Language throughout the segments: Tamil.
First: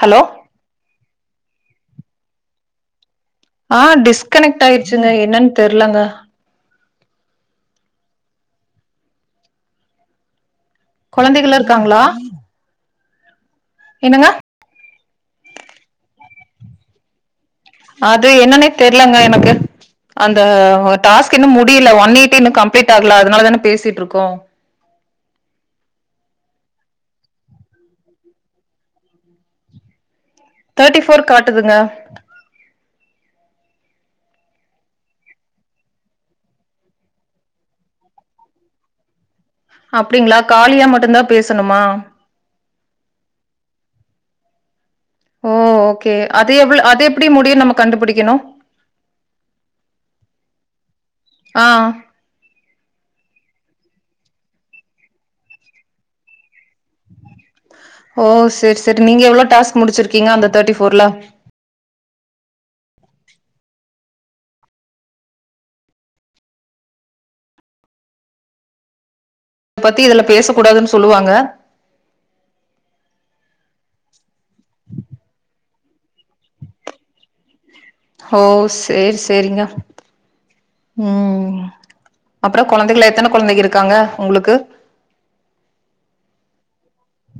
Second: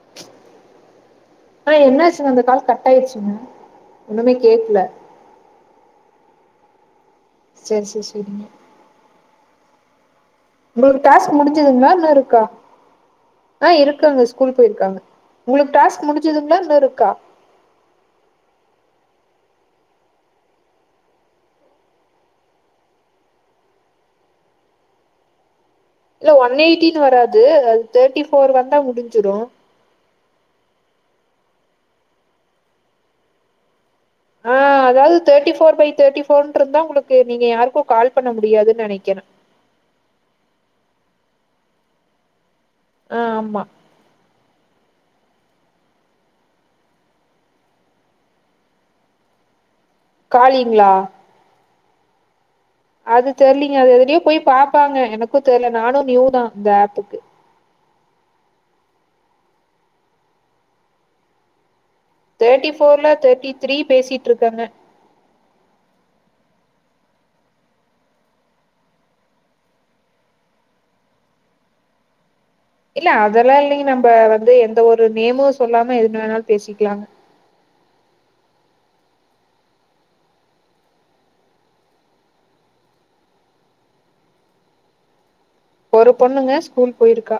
ஹலோ ஆ என்னாச்சுங்க அந்த கால் கட் ஆயிருச்சுங்க ஆ டிஸ்கனெக்ட் ஆயிருச்சுங்க என்னன் தெர்லங்க சேரி சேரி சேரிங்க உங்களுக்கு டாஸ்க் கொழந்தைகள் முடிஞ்சதுங்ளா இருக்காங்களா இன்னு இருக்கா ஆ இருக்குங்க என்னங்க ஸ்கூல் போய்ருக்காங்க உங்களுக்கு டாஸ்க் முடிஞ்சதுங்களா இன்னு இருக்கா அது என்னன்னே தெரிலங்க எனக்கு அந்த டாஸ்க் இன்னு முடியல ஒன் எய்ட்டி இன்னு கம்ப்ளீட் ஆகல அதனால தான பேசிட்ருக்கோ இல்ல ஒன் எயிட்டின்னு வராது அது தேர்ட்டி போர் வந்தா முடிஞ்சுறு தேர்ட்டி ஃபோர் காட்டுதுங்க ஆ அதாவது தேர்ட்டி ஃபோர் பை தேர்ட்டி போர்ருந்தா உங்களுக்கு நீங்க யாருக்கு கால் பண்ண முடியாதுன்னு நெனைக்கிறே அப்டிங்களா காலியா மட்டுந்தா பேசணுமா அ ஆமா ஓ ஓகே அது எவ்ளோ அது எப்டி முடியுனு நம்ம கண்டுபிடிக்கணு காலிங்ளா ஆ அது தெரிலிங்க அது எதுலயோ போய் பாப்பாங்க எனக்கு தெரில நானு நியூ தா இந்த ஆப்புக்கு ஓ சேரி சேரி நீங்க எவ்ளோ டாஸ்க் முடிச்சிருக்கீங்க அந்த தேர்ட்டி ஃபோர்ல தேர்ட்டி ஃபோர்ல தேர்ட்டி த்ரீ பேசிட்டுருக்கேங்க இதபத்தி இதுல பேச கூடாதுன்னு சொல்லுவாங்க இல்ல அதுல்லா இல்லைங்க நம்ம வந்து எந்த ஒரு நேமு சொல்லாம எதுன வேணாலு பேசிக்கலாங்க ஓ சேரி சேரிங்க ம் அப்புறோ கொழந்தைகுள எத்தன கொழந்தைங்க இருக்காங்க உங்குளுக்கு ஒரு பொண்ணுங்க ஸ்கூல் போய்ருக்கா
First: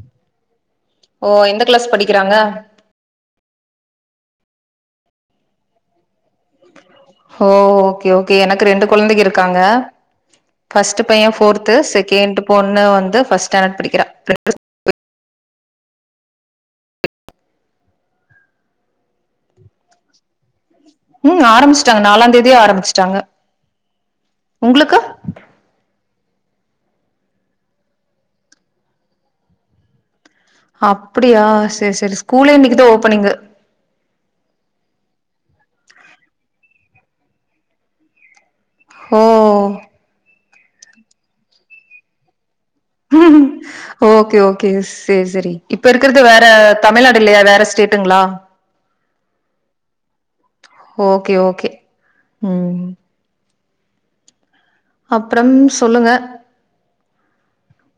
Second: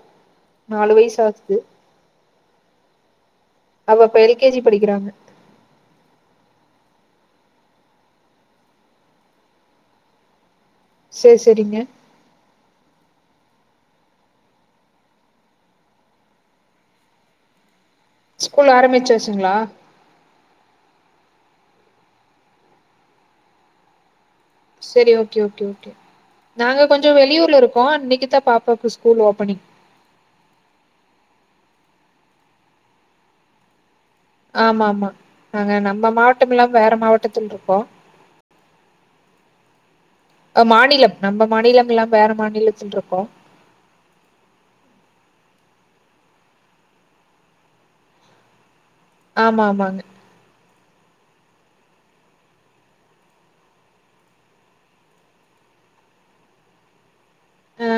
நாலு வயசு ஓ ஆகுது எந்த கிளாஸ் படிக்கிறாங்க அவ இப்ப எல் கே ஜி படிக்கிறாங்க ஓ ஓகே ஓகே எனக்கு ரெண்டு கொழந்தைங்க இருக்காங்க ஃபஸ்ட் பைய சேரி ஃபோர்த்து சேரிங்க செகண்ட் பொண்ணு வந்து ஃபஸ்ட் ஸ்டான்டர்ட் படிக்கிறா [inaudible] ஸ்கூல் ஆரமிச்சுச்சுங்ளா ம் ஆரம்பிச்ட்டாங்க நாலாந் தேதியே ஆரம்பிச்சுட்டாங்க உங்களுக்கு செரி ஓகே ஓகே ஓகே நாங்க கொஞ்சோ வெளியூர்ல இருக்கோ இன்னைக்குதா பாப்பாவுக்கு ஸ்கூல் ஓபனிங் அப்படியா செர் செரி ஸ்கூலே இன்னைக்குதா ஓபனிங்கு ஆமாமா நாங்க நம்ம மாவட்டம் இல்லாம வேற மாவட்டத்துல இருக்கோ ஓ அ மாநிலம் நம்ம மாநிலம் இல்லாம வேற மாநிலத்திலட்ருக்கு ஓகே ஓகே செரி செரி இப்ப இருக்கிறது வேற தமிழ்நாடு இல்லையா வேற ஸ்டேட்டுங்களா ஆமா ஆமாங்க ஓகே ஓகே ம் அப்றம் சொல்லுங்க அ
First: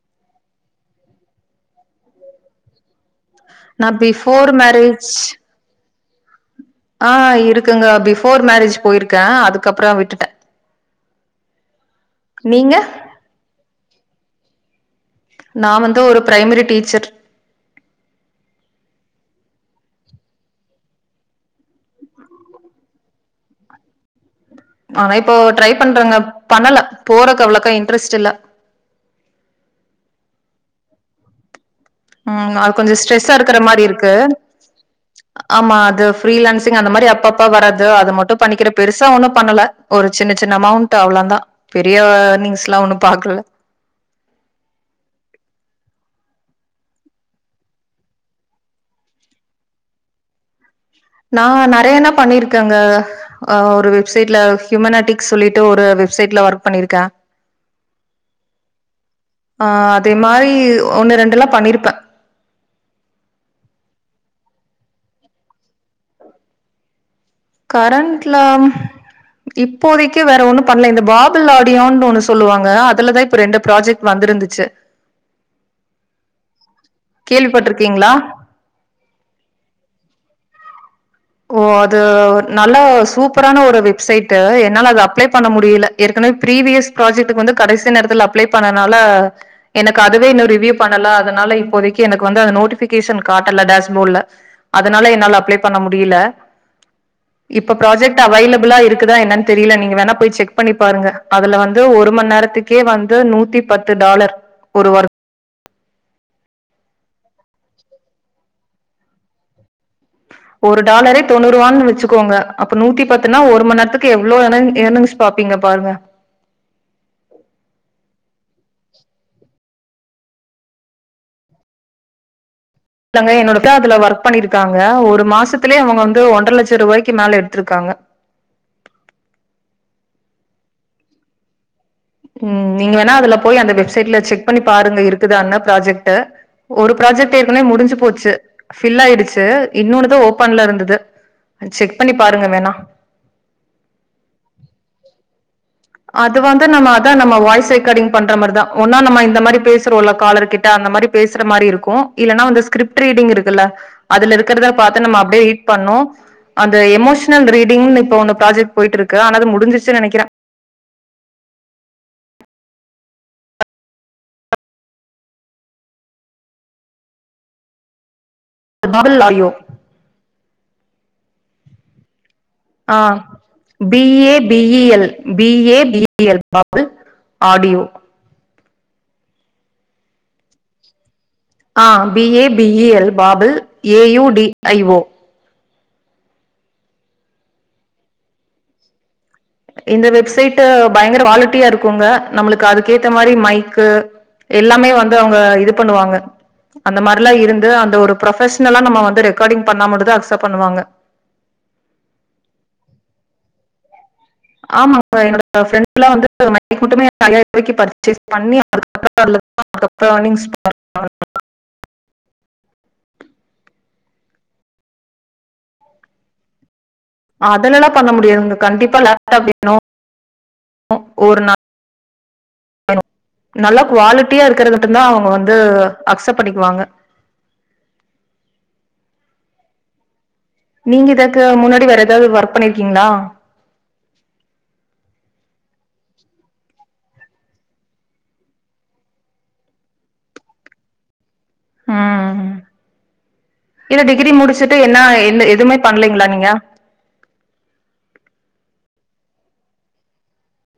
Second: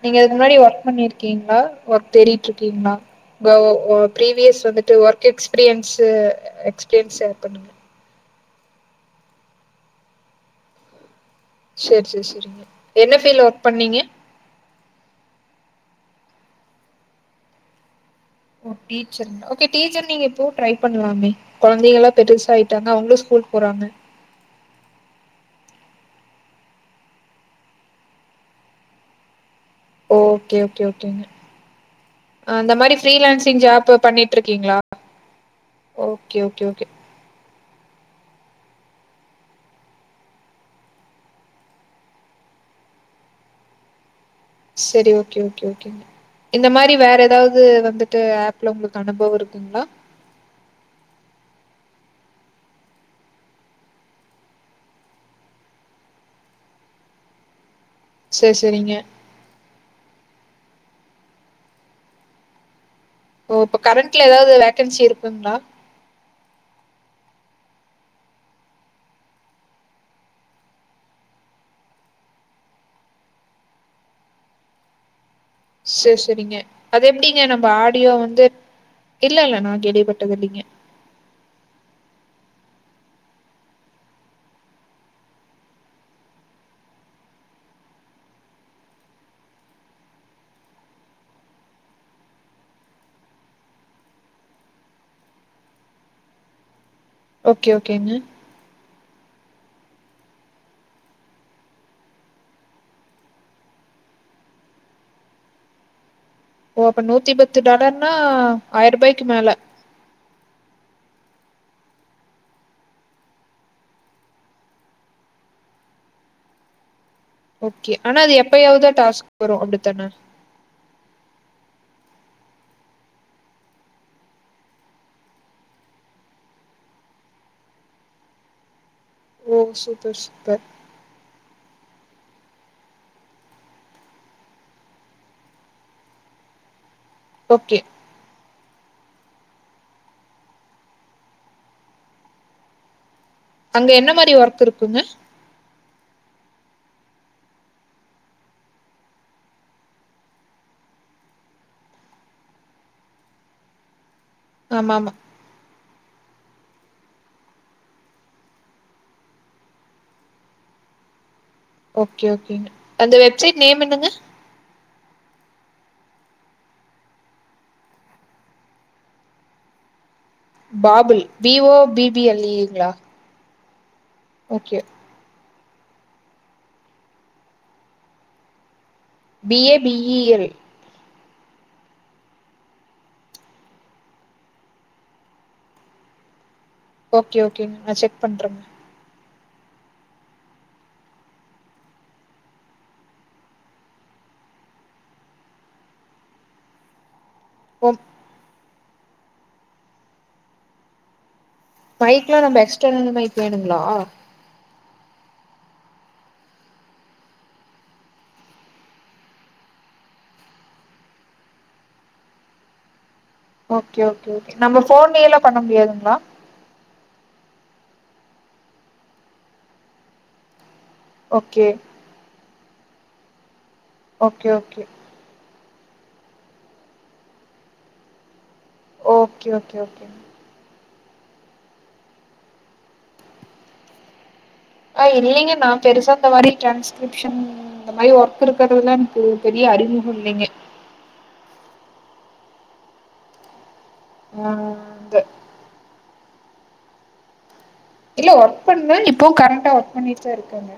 நீங்க இதுக்கு முன்னாடி ஒர்க் பண்ணிருக்கீங்ளா ஒர்க் தேடிட்ருக்கீங்ளா இப்ப நா ஒ பிஃபோர் பீரிவியஸ் வந்துட்டு மேரேஜ் ஒர்க் எக்ஸ்பீரியன்ஸு எக்ஸ் ஆ இருக்குங்க பிஃபோர் மேரேஜ் போயிருக்கே அதுக்கப்புறோ விட்டுட்டே சேர் சேர் செரிங்க நீங்க என்ன ஃபீல்ல ஒர்க் பண்ணீங்க நா வந்து ஒரு ப்ரைமரி டீச்சர் ஓகே டீச்சர் நீங்க எப்பவும் ட்ரை பண்ணலாமே கொழதைங்கல பெருசாயிட்டாங்க அவுங்களு ஸ்கூல்க் போறாங்க ஆனா இப்போ ட்ரை பண்றங்க பண்ணல போறக்கு அவ்ளக்கா இன்டரஸ்ட் இல்ல ஓகே ஓகே ஓகேங்க ஆமா அந்த அது மாரி கொஞ்ச ஸ்ட்ரெஸ்ஸா இருக்கற ஃப்ரீலான்சிங் மாரி ஜாப் இருக்கு பண்ணிட்டு இருக்கீங்களா ஆமா அது ஓகே ஓகே ஃரீலான்சிங் ஓகே அந்த மாரி அப்பப் அப்ப வராது அது மட்டு பண்ணிக்கிறே பெருசா ஒன்னு பண்ணல ஒரு சின்ன சின்ன அமௌண்ட் அவ்ள தா பெரிய யர்னிங்ஸ்ல்லா ஒண்ணு பாக்கல செரி ஓகே ஓகே ஓகே இந்த மாரி வேற எதாவ்து வந்துட்டு ஏப்ல உங்களுக்கு அனுபவோ இருக்குங்ளா நா நறையன்னோ பண்ணிருக்கங்க ஆ ஒரு வெப்சைட்ல ஹியூமனாட்டிக்ஸ் சொல்லிட்டு ஒரு வெப்சைட்ல ஒர்க் பண்ணியிருக்கே செரி சேரிங்க ஆ அதே மாரி ஒன்னு ரெண்டுல்லா பண்ணிருப்பே ஓ இப்ப கரண்ட்ல எதாவ்து வேக்கன்சி இருக்குங்ளா கரண்ட்லாம் இப்போதைக்கு வேற ஒன்னு பண்ணல இந்த பாபல் ஆடியோனு ஒன்னு சொல்லுவாங்க அதுலதா இப்ப ரெண்டு ப்ராஜெக்ட் வந்திருந்துச்சு செர் செரிங்க அது எப்டிங்க நம்ம ஆடியோ கேள்விப்பட்டிருக்கீங்களா வந்து இல்ல இல்ல நா கேள்விப்பட்டது இல்லங்க ஓ அது நல்ல சூப்பரான ஒரு வெப்சைட்டு என்னால அது அப்லே பண்ண முடியல ஏற்கனவே ப்ரிவியஸ் ப்ராஜெக்டுக்கு வந்து கடைசி நேரத்துல அப்லே பண்ணனால எனக்கு அதுவே இன்னு ரிவியூ பண்ணல அதனால இப்போதைக்கு எனக்கு வந்து அந்த நோட்டிபிகேஷன் காட்டல டேஷ்போட்ல அதனால என்னால அப்லே பண்ண முடியல ஓகே இப்ப ஓகேங்க பராஜெக்ட் அவைலபிளா இருக் இர்க்கு தா என்னன் தெரியில நீங்க வேணா போய் செக் பண்ணி பாருங்க அதுல வந்து ஒரு மண் நேரத்துக்கே வந்து நூத்தி பத்து டாலர் ஒரு ஒர்க் ஓ அப்ப நூத்தி பத்து டாலர்னா ஆயிர ரூபாய்க்கு மேல ஒரு டாலரே தொண்ணூ ரூவான்னு வச்சுக்கோங்க அப்ப நூத்தி பத்துனா ஒரு மண் நேரத்துக்கு எவ்ளோ [unintelligible] பாப்பீங்க பாருங்க ஓகே ஆனா அது எப்பயாவது டாஸ்க் வரு அப்டித்தான இல்லங்க என்னோட அக்கா அதுல ஒர்க் பண்ணிருக்காங்க ஒரு மாசத்துலே அவங்க வந்து ஒன்றர லட்ச ரூபாய்க்கு மேல எடுத்திருக்காங்க ஓ சூப்பர் சூப்பர் ம் நீங்க வேணா அதுல போய் அந்த வெப்சைட்ல செக் பண்ணி பாருங்க இருக்குதான்னு ப்ராஜெக்டு ஒரு ப்ராஜெக்ட் ஏற்கனவே ஓகே முடிஞ்சு போச்சு ஃபில் ஆயிடுச்சு இன்னொன்னுதா ஓபன்ல இருந்துது செக் பண்ணி பாருங்க வேணா அங்க என்ன மாரி ஒர்க் இருக்குங்க அது வந்து நம்ம அதா நம்ம வாய்ஸ் ரெக்கார்டிங் பண்ற மாரிதா ஒன்னா நம்ம இந்த மாரி பேசுறோம்ல காலர் கிட்ட அந்த மாரி பேசற மாரிருக்கு இல்லனா வந்த ஸ்கிரிப்ட் ரீடிங் இருக்குல்ல அதுல இருக்கறத ஆமா பாத்து ஆமா நம்ம அப்டியே ரீட் பண்ணோ அந்த எமோஷனல் ரீடிங்னு இப்ப ஒன்னு ப்ராஜெக்ட் போய்ட்டுருக்கு ஆனது முடிஞ்சிச்சு நெனைக்கிறே ஓகே ஓகேங்க அந்த வெப்சைட் நேம் என்னங்க பாபிள்லாயோ Babel B O B B L ங்களா ஆ B A B okay E L B A B E L Babel audio B A B E L ஆ B A B E L Babel A U D I O okay okay நா செக் பண்றேங்க இந்த வெப்சைட்டு பயங்கர குவாலிட்டியாருக்குங்க நம்ளுக்கு அதுக்கேத்த மாரி மைக்கு எல்லாமே வந்து அவுங்க இது பண்ணுவாங்க அந்த மாரிலா இருந் து ஓ அந்த ஒரு ப்ரொப்பஷனலா நம்ம வந்து ரெக்கார்டிங் பண்ண மட்டுதா அக்சப்ட் பண்ணுவாங்க மைக்லா நம்ம எஸ்ட்டர்னல் மைக் வேணுங்களா ஆமாங்க என்னோட ப்ரெண்ட் எல்லா வந்து மைக்கு மட்டுமே ஐய்யாயிரம் ரூபாக்கு பர்ஷஸ் பண்ணி அப்ராடுல இருந்துதா அதுக்கப்றோ யேனிங்ஸ் ஓகே ஓகே ஓகே நம்ம போன்லேயெல்லா பண்ண முடியாதுங்ளா அதுலல்லா பண்ண முடியாதுங்க கண்டிப்பா லேப்டாப் வேணு ஓகே னு நல்ல குவாலிட்டியா ஓகே இருக்கறத ஓகே மட்டுதா அவுங்க வந்து அக்சப்ட் பண்ணிக்குவாங்க ஓகே ஓகே ஓகே நீங்க இதற்கு முன்னாடி வேற ஏதாவது ஒர்க் பண்ணிருக்கீங்ளா ஆ இல்லைங்க நா பெருசா இந்த மாரி ட்ரான்ஸ்கிரிப்ஷன் இந்த மாரி ஒர்க் இருக்கிறதுலா எனக்கு பெரிய அறிமுகோ இல்லேங்க ம் இல்ல டிகிரி ஆ முடிச்சுட்டு என்னா இந்த எந் எதுவுமே பண்லிங்ளா நீங்க இல்ல ஒர்க் பண்ணே இப்போவு கரண்ட்டா ஒர்க் பண்ணிட்டு தா இருக்கேங்க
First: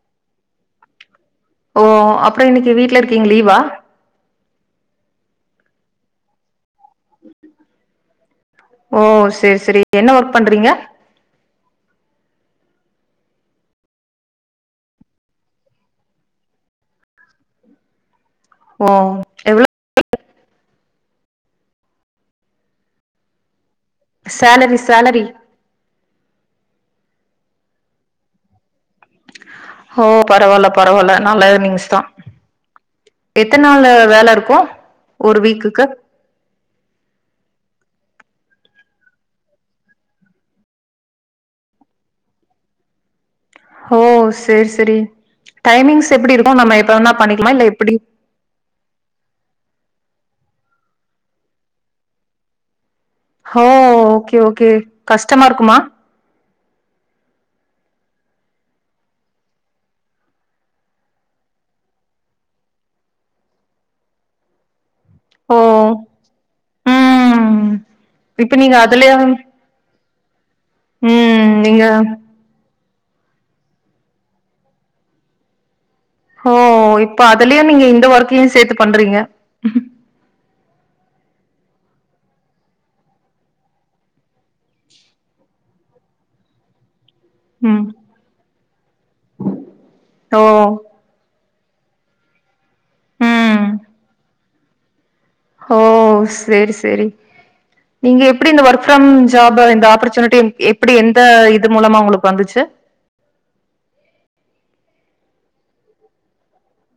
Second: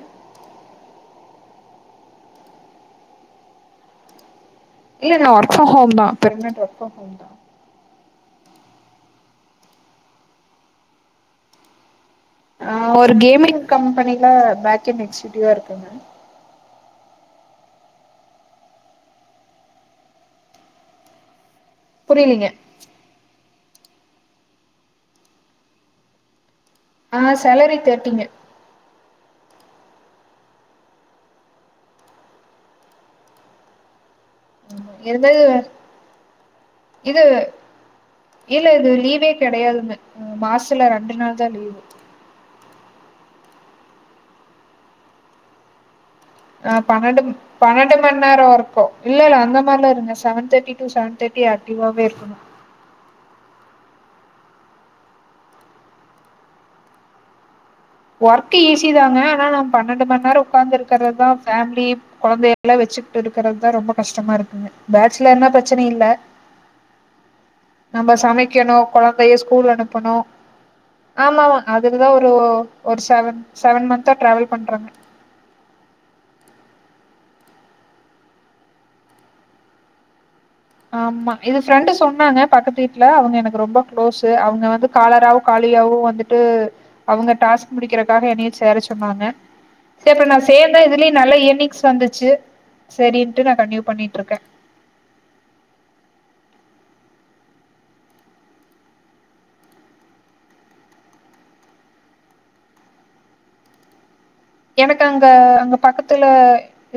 ஓ அப்புறோ இன்னைக்கு வீட்ல இருக்கீங்க லீவா இல்ல நா ஒர்க் ஃப்ரம் ஹோம் தா பெர்மனட் ஒர்க் ஃப்ரம் ஹோம் தா ஓ சேர் சேரி என்ன ஒர்க் பண்றீங்க ஆ ஒரு கேமிங் கம்பெனில பேக்கேன்ட் எக்ஸூகியுட்டிவா இருக்கேங்க ம் புரியலிங்க சேலரி சேலரி ஆ சேலரி தேட்டீங்க ஓ பரவால்ல பரவால்ல நல்ல இர்னிங்ஸ் தா எத்தன் நாளு வேல இருக்கு என்து இது இல்ல இது லீவே கிடையாதுன்னு மாச்த்துல ரெண்டு நாள் தா லீவு ஓ செர் செரி டைமிங்ஸ் எப்டி இருக்கு ஆ நம்ம எப்போவேனா பன்னெண்டு பண்ணிக்னும இல்ல பன்னெண்டு எப்டி மண் நேரோ இருக்கு இல்லல அந்த மாரில இருங்க seven thirty to seven thirty ஆக்டிவாவே இர்குனு ஓ ஓகே ஓகே கஷ்டமா இருக்குமா ஒர்க் ஈஸி தாங்க ஆனா நம் பன்னெண்டு மண் நேரோ உக்காந்து இருக்கற்ரதா ஃபேம்லி கொழந்தைய எல்லா வெச்சுக்கிட்டு இருக்கறத்தா ரொம்ப கஷ்டமா இருக்குங்க பேச்லர்னா ஓ பிரச்சனை இல்ல ம் நம்ப இப்ப சமைக்கணு நீங்க அதுலயா குழந்தைய ஸ்கூல் அனுப்பணு ம் ஆமாமா அதுகுதா நீங்க ஒரு ஒரு செவன் செவன் மந்த்தா டிரவல் பண்றாங்க ஓ இப்ப அதுலியு நீங்க இந்த ஓர்க்கயு சேத்து பண்றீங்க ஆமா இது ஃப்ரெண்டு சொன்னாங்க பக்கத்து வீட்ல அவுங்க எனக்கு ரொம்ப க்ளோஸ் அவுங்க வந்து காலராவோ காலியாவு வந்துட் டு அவுங்க டாஸ்க் ம் முடிக்கிறக்காக என்னையு சேர சொன்னாங்க செ அப்பற நா ஓ சேர்ந்த இதுலயு நல்ல இயர்ன்னிங்ஸ் வந்திச்சு சரின்ட்டு நான் ம் கன்டினியூ பண்ணிட்ருக்கே ஓ சேர் சேரி நீங்க எப்டி இந்த ஒர்க் ஃப்ரம் ஜாப் இந்த ஆப்பர்ச்சுனிட்டி எப்டி எந்த இது மூலமா உங்களுக்கு வந்துச்சு எனக்கு அங்க அங்க பக்கத்துல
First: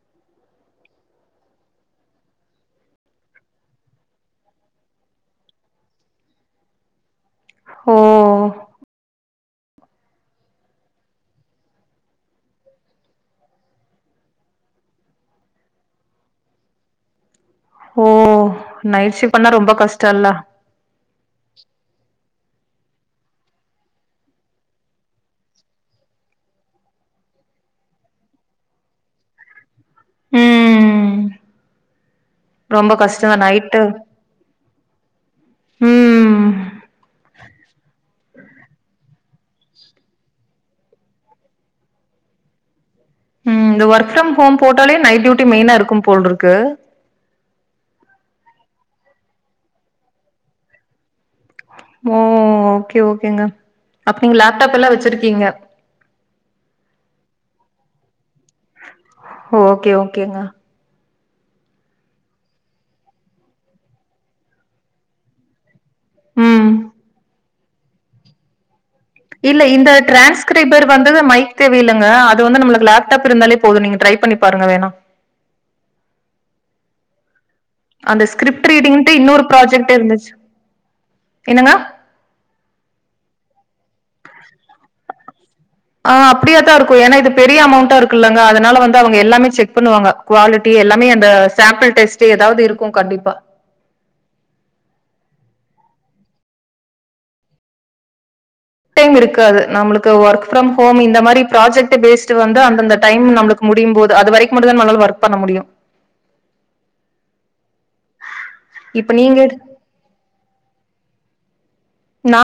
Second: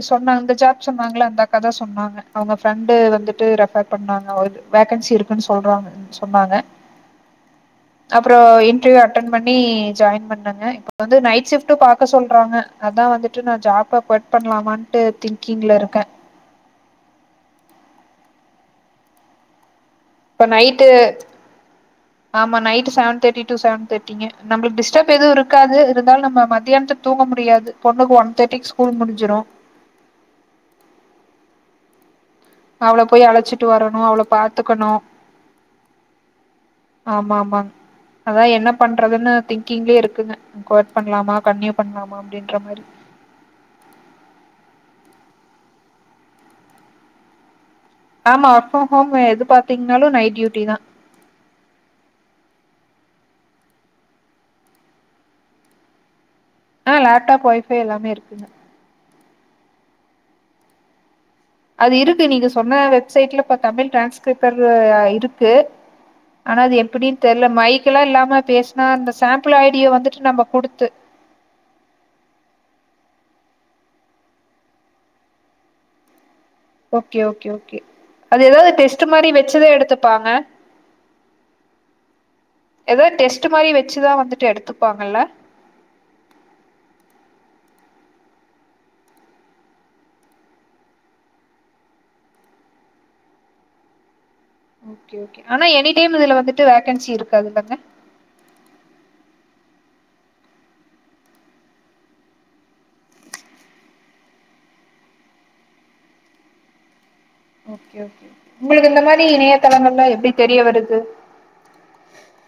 சொன்னாங்க இந்த ஜாப் சொன்னாங்கள அந்தாக்கா தா சொன்னாங்க அவுங்க ஃப்ரெண்டு வந்துட்டு ரெஃபர் பண்ணாங்க வேகன்சி இருக்குன் சொல்றாங்க சொன்னாங்க ஓ அப்புற இன்டர்வியூ அட்டன் பண்ணி ஜாயின் பண்ணங்க ப்ப வந்து நைட் ஷிஃப்ட் பாக்க சொல்றாங்க அதா வந்துட்டு நா ஜாப்ப கொய்ட் பண்ணலாமான்ட்டு திங்கிங்ல இருக்கே ஓ நைட் ஷிப் பண்ணா ரொம்ப கஷ்டல்ல இப்ப நைட்டு ஆமா night seven thirty to seven தேர்டிங்க நம்புளுக் டிஸ்டர்ப் எதுவு இருக்காது இருந்தாலு நம்ப மதியானதுக் தூங்க முடியாது பொண்ணுகு ஒன் தேர்டிக்கு ஸ்கூல் முடிஞ்சிரு ம் ரொம்ப அவள போய் கஷ்டந்தா அழைச்சிட்டு நைட்டு வரணு அவள பாத்துக்கணு ம் ஆமாமாங் அதா என்ன பண்றதுன்னு திங்கிங்லே இருக்குங்க குய்ட் பண்லாமா கண்ட்னியூ பண்லாமா அப்படின்ற மாரி ம் இந்த ஒர்க் ஃப்ரம் ஹோம் போட்டாலே நைட் டியூட்டி மெய்னா இருக்கும் போல் இருக்கு ஆமா ஒர்க் ப்ரம் கோம் எது பாத்தீங்ன்னாலு நைட் டியூட்டி தா மோ ஓகே ஓகேங்க அப்ப நீங்க லேப்டாப் எல்லா வச்சிருக்கீங்க அ லப்டாப் ஒய்ஃபை எல்லாமே இருக்குங்க ஓ ஓகே ஓகேங்க அது இருக்கு நீங்க சொன்ன வெப்சைட்ல இப்ப தமிழ் டிரான்ஸ்கிரிப்பரு இருக்கு ஆனா ம் அது எப்டின் தெர்ல மைக்கெல்லா இல்லாம பேஸ் இல்ல இந்த டிரான்ஸ்கிரைபர் வந்து மைக் தேவையில்லைங்க அது வந்து நம்ளுக்கு லேப்டாப் இருந்தாலே போது நீங்க ட்ரை பண்ணி பாருங்க வேணா ஓகே ஓகே ஓகே அந்த அது ஸ்கிரிப்ட் எதாவ்து டெஸ்ட் ரீடிங்ன்ட்டு மாரி இன்னொரு வச்சு ப்ராஜெக்ட் இருந்துச்சு எடுத்துப்பாங்க என்னங்க ஏதோ டெஸ்ட் மாரி வச்சுதா வந்துட்டு எடுத்துப்பாங்கல்ல ஆ அப்டியாதா இருக்கு ஏனா இது பெரிய அமௌண்டா இருக்கு இல்லங்க அதனால வந்து அவுங்க எல்லாமே செக் பண்ணுவாங்க குவாலிட்டி எல்லாமே அந்த சாம்பிள் டெஸ்ட் ஏதாவ்து இருக்கு கண்டிப்பா ஓகே ஓகே ஆனா எனி டைம் இதுல வந்துட்டு வேகன்சி இருக்காதுல்லங்க எனி டைம் இருக்காது நம்ளுக்கு ஒர்க் ஃப்ரம் ஹோம் இந்த மாரி ப்ராஜக்ட்டு பேஸ்ட் வந்து அந்தந்த டைம் நம்ளுக்கு முடியும் போது அது வரைக்கு மட்டு தா நம்மளால ஒர்க் பண்ண முடியு ஓகே ஓகே உங்ளுக்கு இந்த இப்ப மாரி நீங்க இணையதளங்கள்லா எப்டி தெரிய வருது நா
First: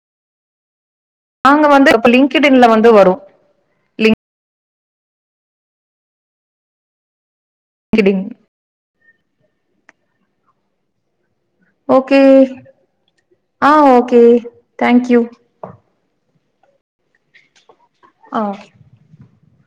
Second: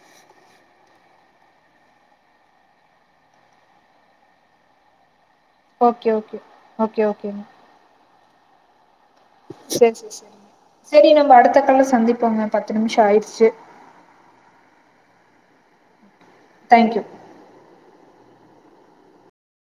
நாங்க வந்து இப்ப லிங்க்டு இன்ல வந்து வரு ஓகே ஓகே ஓகே ஓகேங்க கிடிங் செரி செரி செரி சரி நம்ம அடுத்த கால்ல ஓகே சந்திப்போங்க பத்து நிமிஷோ ஆயிடுச்சு ஆ okay thank you thank you ah